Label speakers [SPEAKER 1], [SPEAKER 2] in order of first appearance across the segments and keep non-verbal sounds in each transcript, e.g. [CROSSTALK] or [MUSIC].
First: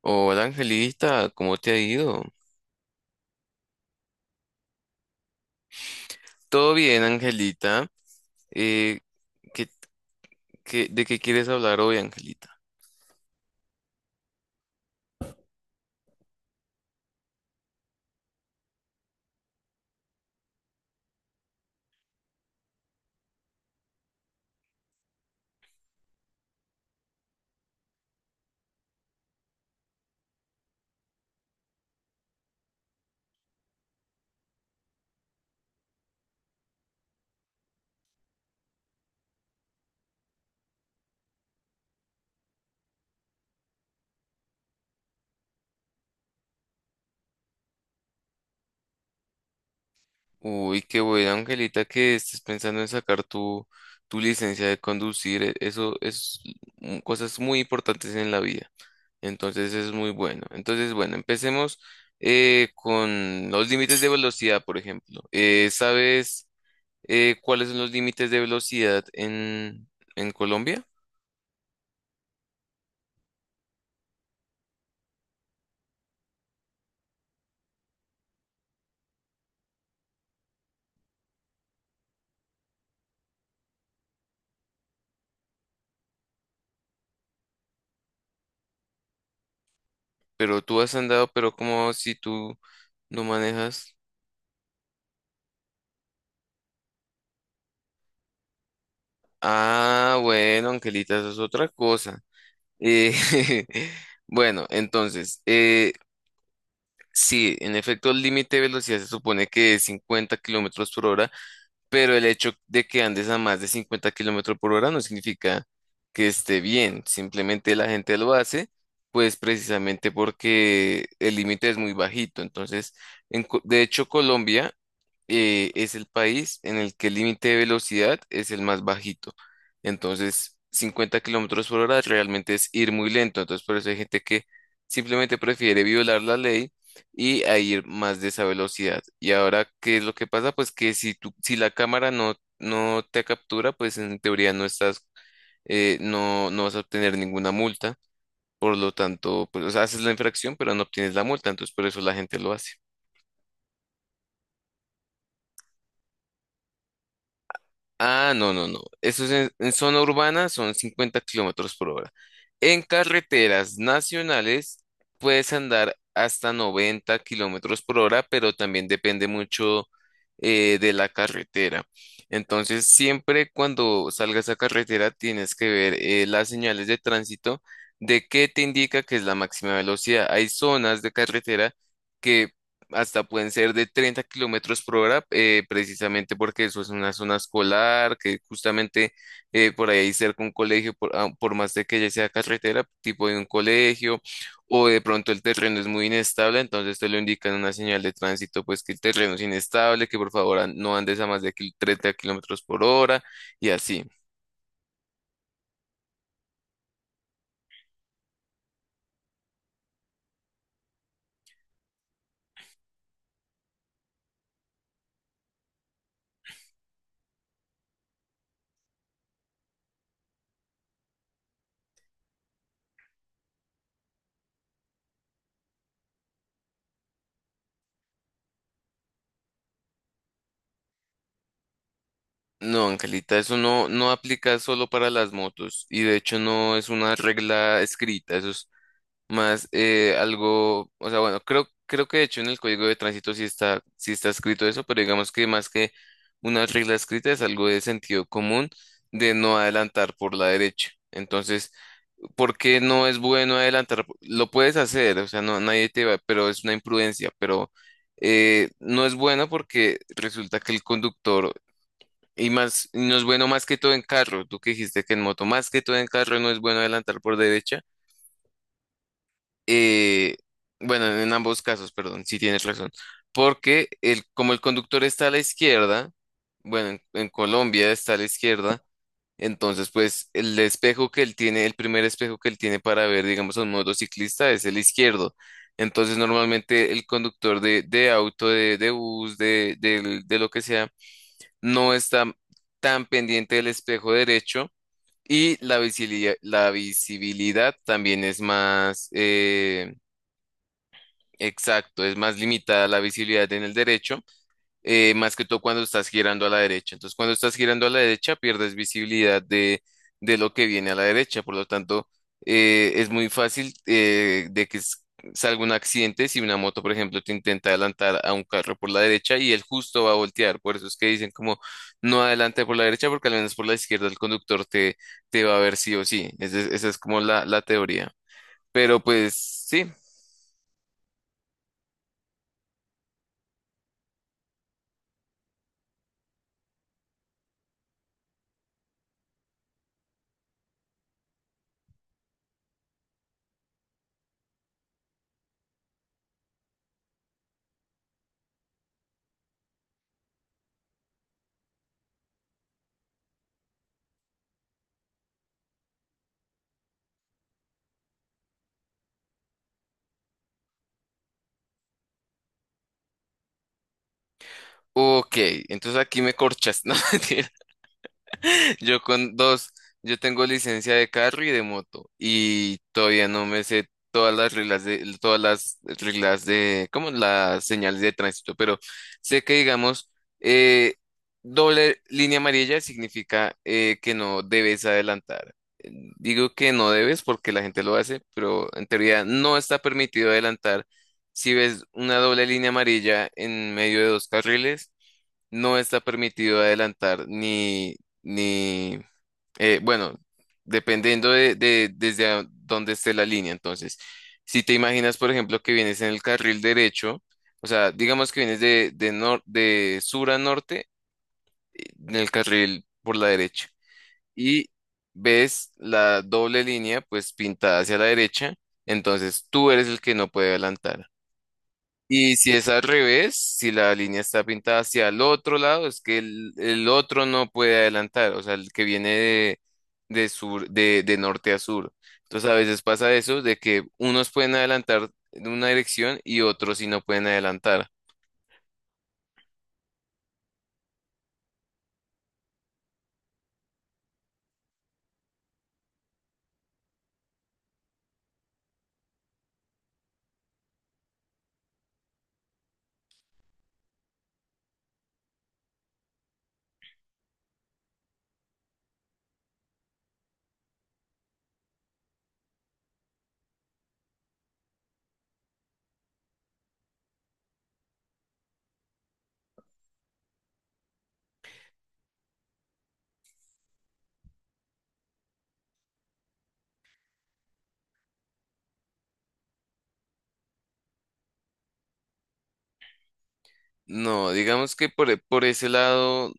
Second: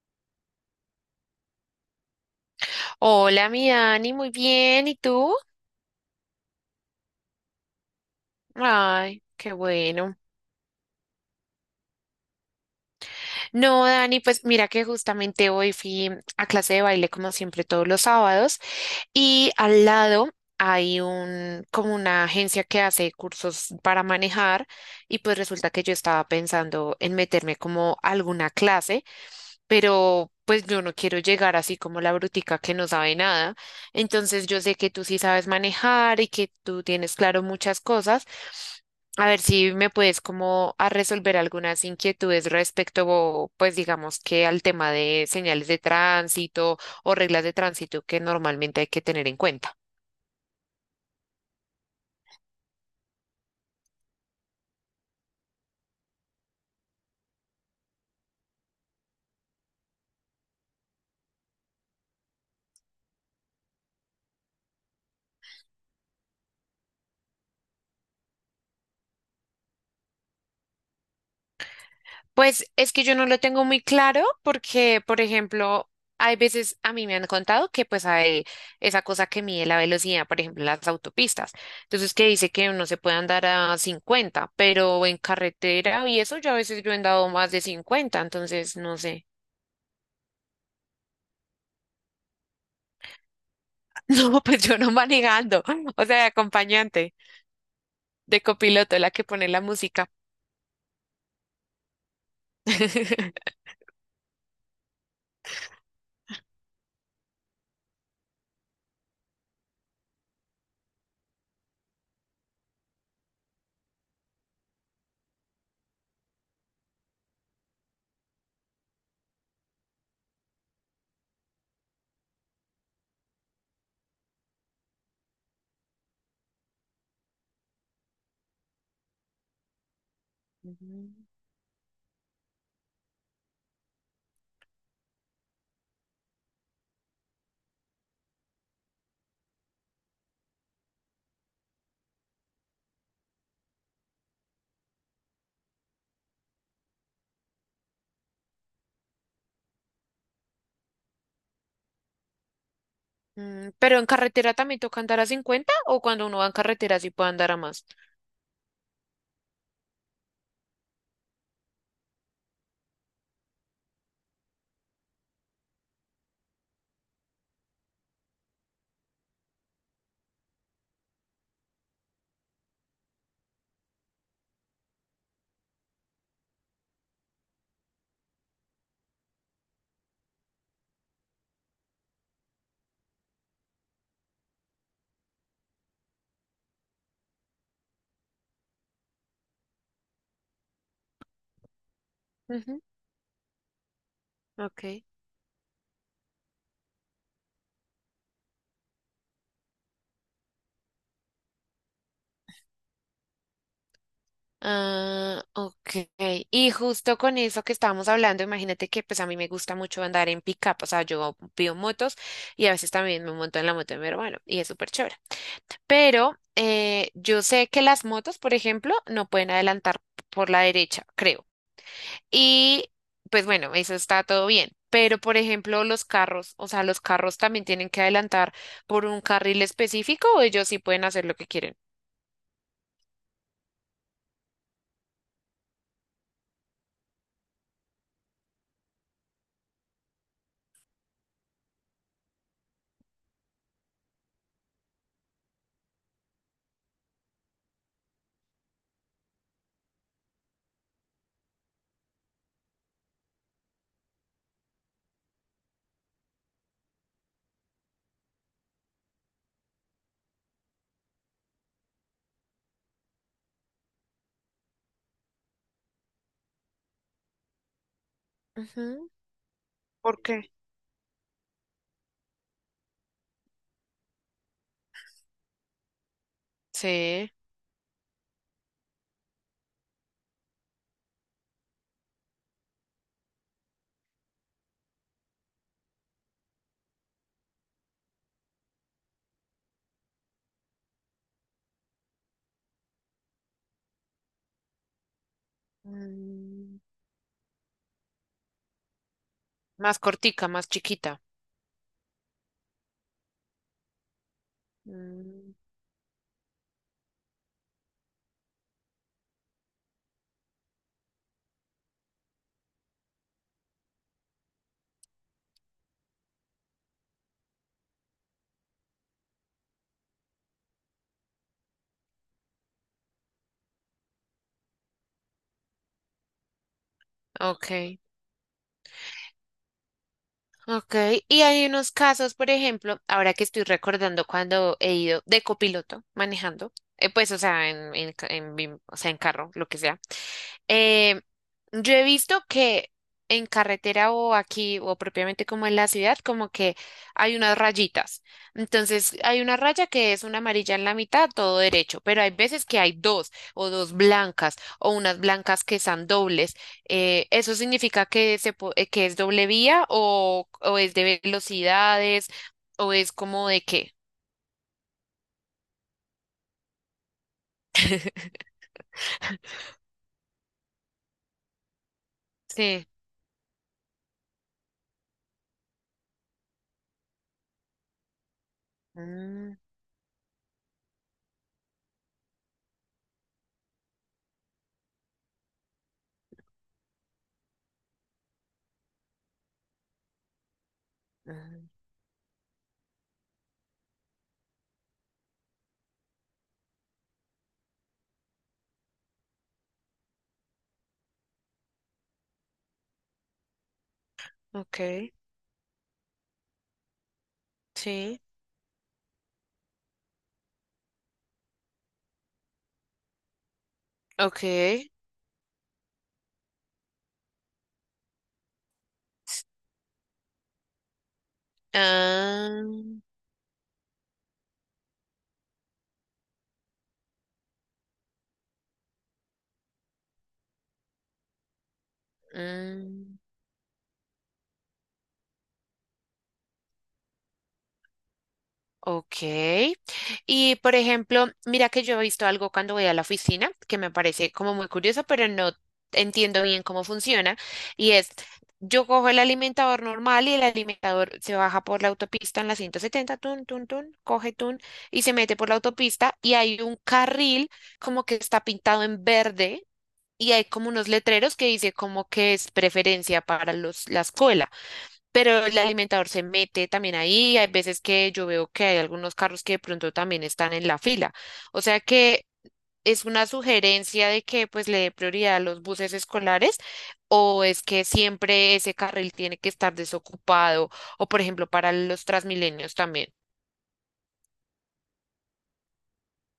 [SPEAKER 1] Hola Angelita, ¿cómo te ha ido?
[SPEAKER 2] Hola, mi Dani, muy bien. ¿Y tú?
[SPEAKER 1] Todo bien, Angelita. Eh,
[SPEAKER 2] Ay, qué
[SPEAKER 1] ¿qué-
[SPEAKER 2] bueno.
[SPEAKER 1] de qué quieres hablar hoy, Angelita?
[SPEAKER 2] No, Dani, pues mira que justamente hoy fui a clase de baile como siempre todos los sábados y al lado hay un como una agencia que hace cursos para manejar y pues resulta que yo estaba pensando en meterme como a alguna clase. Pero pues yo no quiero llegar así como la brutica que no sabe nada. Entonces yo sé que tú sí sabes manejar y que tú tienes claro muchas cosas. A ver si me puedes como a resolver algunas inquietudes respecto, pues digamos que al tema de señales de tránsito o reglas de tránsito que normalmente hay que tener en cuenta.
[SPEAKER 1] Uy, qué bueno, Angelita, que estés pensando en sacar tu licencia de conducir. Eso es cosas muy importantes en la vida. Entonces es muy bueno. Entonces, bueno, empecemos con los límites de velocidad, por ejemplo. ¿Sabes cuáles son los límites de velocidad en Colombia?
[SPEAKER 2] Pues es que yo no lo tengo muy claro porque, por ejemplo, hay veces a mí me han contado que pues hay esa cosa que mide la velocidad, por ejemplo, en las autopistas. Entonces, que dice que uno se puede andar a 50 pero en carretera y eso yo a veces yo he andado más de 50 entonces no sé. [LAUGHS]
[SPEAKER 1] Pero tú has andado, pero como si tú ¿no manejas?
[SPEAKER 2] No, pues yo no manejando, [LAUGHS] o sea, de acompañante, de copiloto, la que pone la música.
[SPEAKER 1] Ah, bueno, Angelita, eso es otra cosa. Eh,
[SPEAKER 2] [LAUGHS]
[SPEAKER 1] [LAUGHS] bueno, entonces, sí, en efecto, el límite de velocidad se supone que es 50 kilómetros por hora, pero el hecho de que andes a más de 50 kilómetros por hora no significa que esté bien, simplemente la gente lo hace, pues precisamente porque el límite es muy bajito. Entonces, de hecho, Colombia es el país en el que el límite de velocidad es el más bajito. Entonces,
[SPEAKER 2] Ujú.
[SPEAKER 1] 50 kilómetros por hora realmente es ir muy lento. Entonces, por eso hay gente que simplemente prefiere violar la ley y a ir más de esa velocidad. Y ahora, ¿qué es lo que pasa? Pues que si tú, si la cámara no te captura, pues en teoría no estás, no vas a obtener ninguna multa. Por lo tanto, pues, o sea, haces la infracción, pero no obtienes la multa. Entonces, por eso la gente lo hace.
[SPEAKER 2] Mm, pero en carretera también toca andar a 50 o cuando uno va en carretera sí puede andar a más.
[SPEAKER 1] Ah, no, no, no. Eso es en zona urbana, son 50 kilómetros por hora. En carreteras nacionales puedes andar hasta 90 kilómetros por hora, pero también depende mucho de la carretera. Entonces, siempre cuando salgas a carretera tienes que ver las señales de tránsito de qué te indica que es la máxima velocidad. Hay zonas de carretera que hasta pueden ser de 30 kilómetros por hora, precisamente porque eso es una zona escolar, que justamente por ahí hay cerca un colegio, por más de que ya sea
[SPEAKER 2] Ujú.
[SPEAKER 1] carretera, tipo de un colegio, o de
[SPEAKER 2] Ok.
[SPEAKER 1] pronto el terreno es muy inestable, entonces te lo indican en una señal de tránsito, pues que el terreno es inestable, que por favor no andes a más de 30 kilómetros por hora, y así.
[SPEAKER 2] Ah, ok. Y justo con eso que estábamos hablando, imagínate que pues a mí me gusta mucho andar en pick-up, o sea, yo pido motos y a veces también me monto en la moto de mi hermano y es súper chévere. Pero yo sé que las motos, por ejemplo, no pueden adelantar por la derecha, creo. Y pues bueno, eso está todo bien. Pero por ejemplo, los carros, o sea, los carros también tienen que adelantar por un carril específico o ellos sí pueden hacer lo que quieren.
[SPEAKER 1] No, Angelita, eso no, no aplica solo para las motos y de hecho no es una regla escrita, eso es más algo, o sea, bueno, creo que de hecho en el código de tránsito sí está escrito eso, pero digamos que más que una regla escrita es algo de sentido común de no adelantar por la derecha. Entonces, ¿por qué no es bueno adelantar? Lo puedes hacer, o sea, no, nadie te va, pero es una imprudencia, pero no es bueno porque resulta que el conductor, y más, y no es bueno más que todo en carro, tú que dijiste que en moto, más que todo en carro no es bueno adelantar por derecha.
[SPEAKER 2] Ujú. ¿Por
[SPEAKER 1] eh,
[SPEAKER 2] qué?
[SPEAKER 1] bueno, en ambos casos, perdón, sí tienes razón. Porque como el conductor está a la izquierda, bueno, en
[SPEAKER 2] Sí.
[SPEAKER 1] Colombia está a la izquierda, entonces pues el espejo que él tiene, el primer espejo que él tiene para ver, digamos, a un motociclista es el izquierdo. Entonces normalmente el conductor de auto, de bus, de lo que sea, no está tan pendiente del espejo derecho y la
[SPEAKER 2] Mm.
[SPEAKER 1] visibilidad también es más.
[SPEAKER 2] Más cortica, más chiquita.
[SPEAKER 1] Exacto, es más limitada la visibilidad en el derecho, más que
[SPEAKER 2] Mm,
[SPEAKER 1] todo cuando estás girando a la derecha. Entonces, cuando estás girando a la derecha, pierdes visibilidad de lo que viene a la derecha. Por lo tanto, es muy fácil de que salga un accidente si una moto, por ejemplo, te intenta adelantar a un carro por la derecha y él justo va a voltear. Por eso es que dicen como no adelante por la derecha, porque al menos por la izquierda el conductor te va a ver sí o sí. Esa es como la
[SPEAKER 2] ok,
[SPEAKER 1] teoría. Pero pues sí.
[SPEAKER 2] ok. Y hay unos casos, por ejemplo, ahora que estoy recordando cuando he ido de copiloto manejando, pues, o sea, en ca- en bim- o sea, en carro, lo que sea. Eh, yo he visto que en carretera o aquí o propiamente como en la ciudad, como que hay unas rayitas. Entonces hay una raya que es una amarilla en la mitad, todo derecho, pero hay veces que hay dos o dos blancas o unas blancas que están dobles. ¿Eso significa que es doble vía o es de velocidades o es como de qué?
[SPEAKER 1] Ok, entonces aquí me corchas, [LAUGHS] ¿no? Yo con dos, yo tengo licencia de carro y de moto y
[SPEAKER 2] Sí.
[SPEAKER 1] todavía no me sé todas las reglas de todas las reglas de como las señales de tránsito, pero sé que
[SPEAKER 2] Mm,
[SPEAKER 1] digamos eh, doble línea amarilla significa que no debes adelantar. Digo que no debes porque la gente lo hace, pero en teoría no está permitido adelantar. Si
[SPEAKER 2] mm,
[SPEAKER 1] ves una doble línea amarilla en medio de dos carriles, no está permitido adelantar ni, bueno, dependiendo desde dónde esté la línea. Entonces, si te
[SPEAKER 2] ok,
[SPEAKER 1] imaginas, por ejemplo, que vienes en el carril derecho, o sea,
[SPEAKER 2] sí,
[SPEAKER 1] digamos que vienes de, nor- de sur a norte, en el carril por la derecha,
[SPEAKER 2] ok.
[SPEAKER 1] y ves la doble línea, pues pintada hacia la derecha, entonces tú eres el que no puede adelantar. Y si
[SPEAKER 2] Ah.
[SPEAKER 1] es al revés, si la línea está pintada hacia el otro lado, es que el otro no puede adelantar, o sea, el que viene de norte a sur. Entonces a veces pasa
[SPEAKER 2] Mm,
[SPEAKER 1] eso, de que unos pueden adelantar en una dirección y otros sí no pueden adelantar.
[SPEAKER 2] ok. Y por ejemplo, mira que yo he visto algo cuando voy a la oficina que me parece como muy curioso, pero no entiendo bien cómo funciona. Y es, yo cojo el alimentador normal y el alimentador se baja por la autopista en la 170, tun, tun, tun, coge tun y se mete por la autopista y hay un carril como que está pintado en verde. Y hay como unos letreros que dice como que es preferencia para los, la escuela. Pero el alimentador se mete también ahí. Hay veces que yo veo que hay algunos carros que de pronto también están en la fila. O sea que es una sugerencia de que pues le dé prioridad a los buses escolares o es que siempre ese carril tiene que estar desocupado o por ejemplo para los Transmilenios también.
[SPEAKER 1] No, digamos que por ese lado,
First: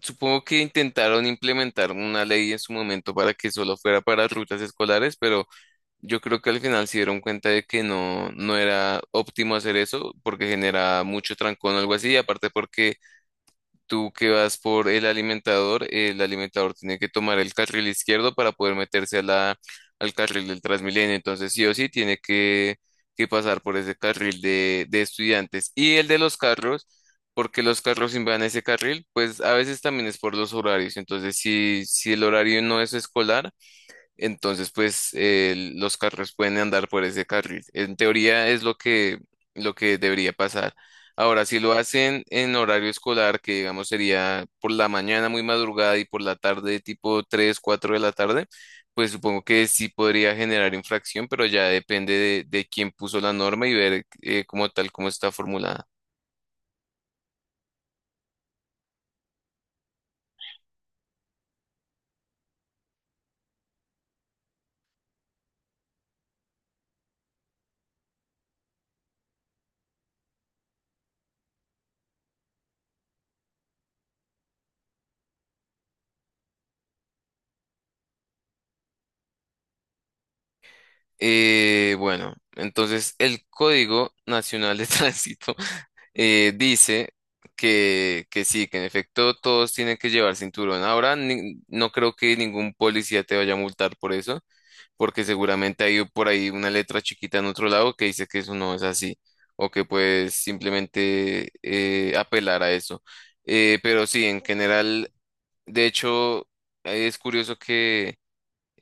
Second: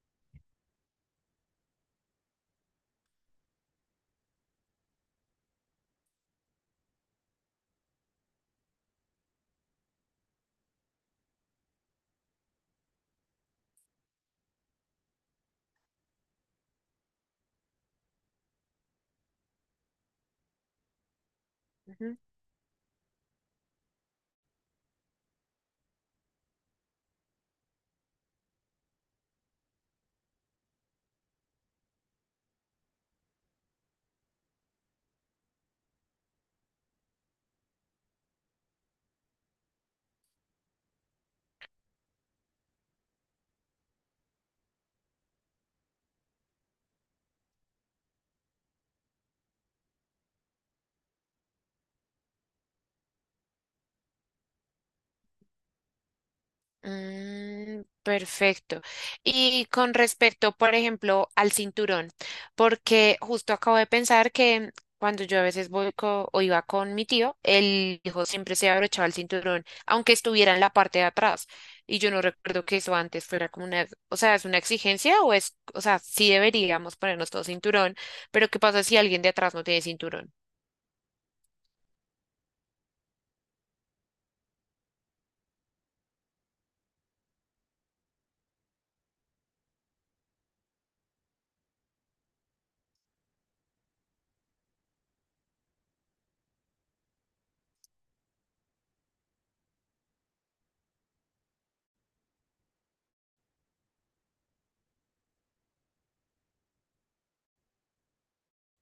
[SPEAKER 1] supongo que intentaron implementar una ley en su momento para que solo fuera para rutas escolares, pero yo creo que al final se dieron cuenta de que no, no era óptimo hacer eso porque genera mucho trancón o algo así. Y aparte porque tú que vas por el alimentador tiene que tomar el carril izquierdo para poder meterse a al carril del Transmilenio. Entonces sí o sí
[SPEAKER 2] Ujú.
[SPEAKER 1] tiene que pasar por ese carril de estudiantes. Y el de los carros, porque los carros invaden ese carril, pues a veces también es por los horarios. Entonces si el horario no es escolar entonces, pues los carros pueden andar por ese carril. En teoría es lo que debería pasar. Ahora, si lo hacen en horario escolar, que digamos sería por la mañana muy madrugada y por la tarde tipo 3, 4 de la tarde, pues supongo que sí podría generar infracción, pero ya depende de quién puso la norma y ver como tal cómo está formulada.
[SPEAKER 2] Mm, perfecto. Y con respecto, por ejemplo, al cinturón, porque justo acabo de pensar que cuando yo a veces voy co- o iba con mi tío, el hijo siempre se abrochaba el cinturón, aunque estuviera en la parte de atrás. Y yo no recuerdo que eso antes fuera como una, o sea, es una exigencia o es, o sea, sí deberíamos ponernos todo cinturón, pero ¿qué pasa si alguien de atrás no tiene cinturón?
[SPEAKER 1] Bueno, entonces el Código Nacional de [LAUGHS] Tránsito dice que sí, que en efecto todos tienen que llevar cinturón. Ahora no creo que ningún policía te vaya a multar por eso, porque seguramente hay por ahí una letra chiquita en otro lado que dice que eso no es así, o que puedes simplemente apelar a eso. Pero sí, en general, de hecho, es curioso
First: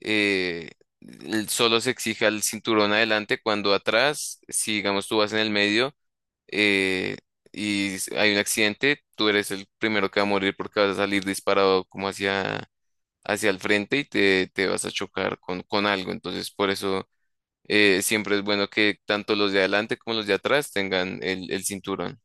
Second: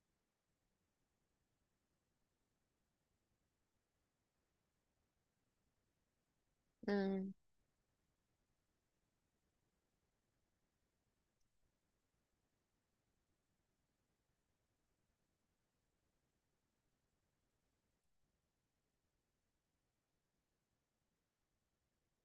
[SPEAKER 1] eh, solo se exija el cinturón adelante cuando atrás, si digamos tú vas en el medio eh, y hay un accidente, tú eres el primero que va a morir porque vas a salir disparado como hacia, hacia el frente y te vas a chocar con algo. Entonces, por eso siempre es bueno que tanto los de adelante como los de atrás tengan el cinturón.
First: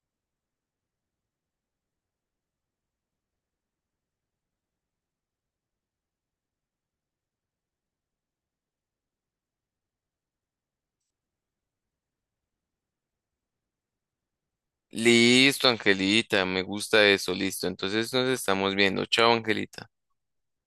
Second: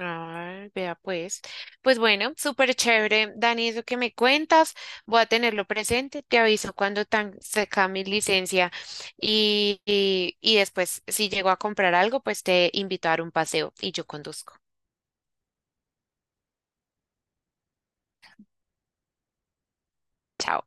[SPEAKER 2] Ah, vea pues. Pues bueno, súper chévere, Dani, eso que me cuentas, voy a tenerlo presente, te aviso cuando tan saca mi licencia y después si llego a comprar algo, pues te invito a dar un paseo y yo conduzco.
[SPEAKER 1] Listo, Angelita, me gusta eso, listo. Entonces nos estamos viendo. Chao, Angelita.
[SPEAKER 2] Chao.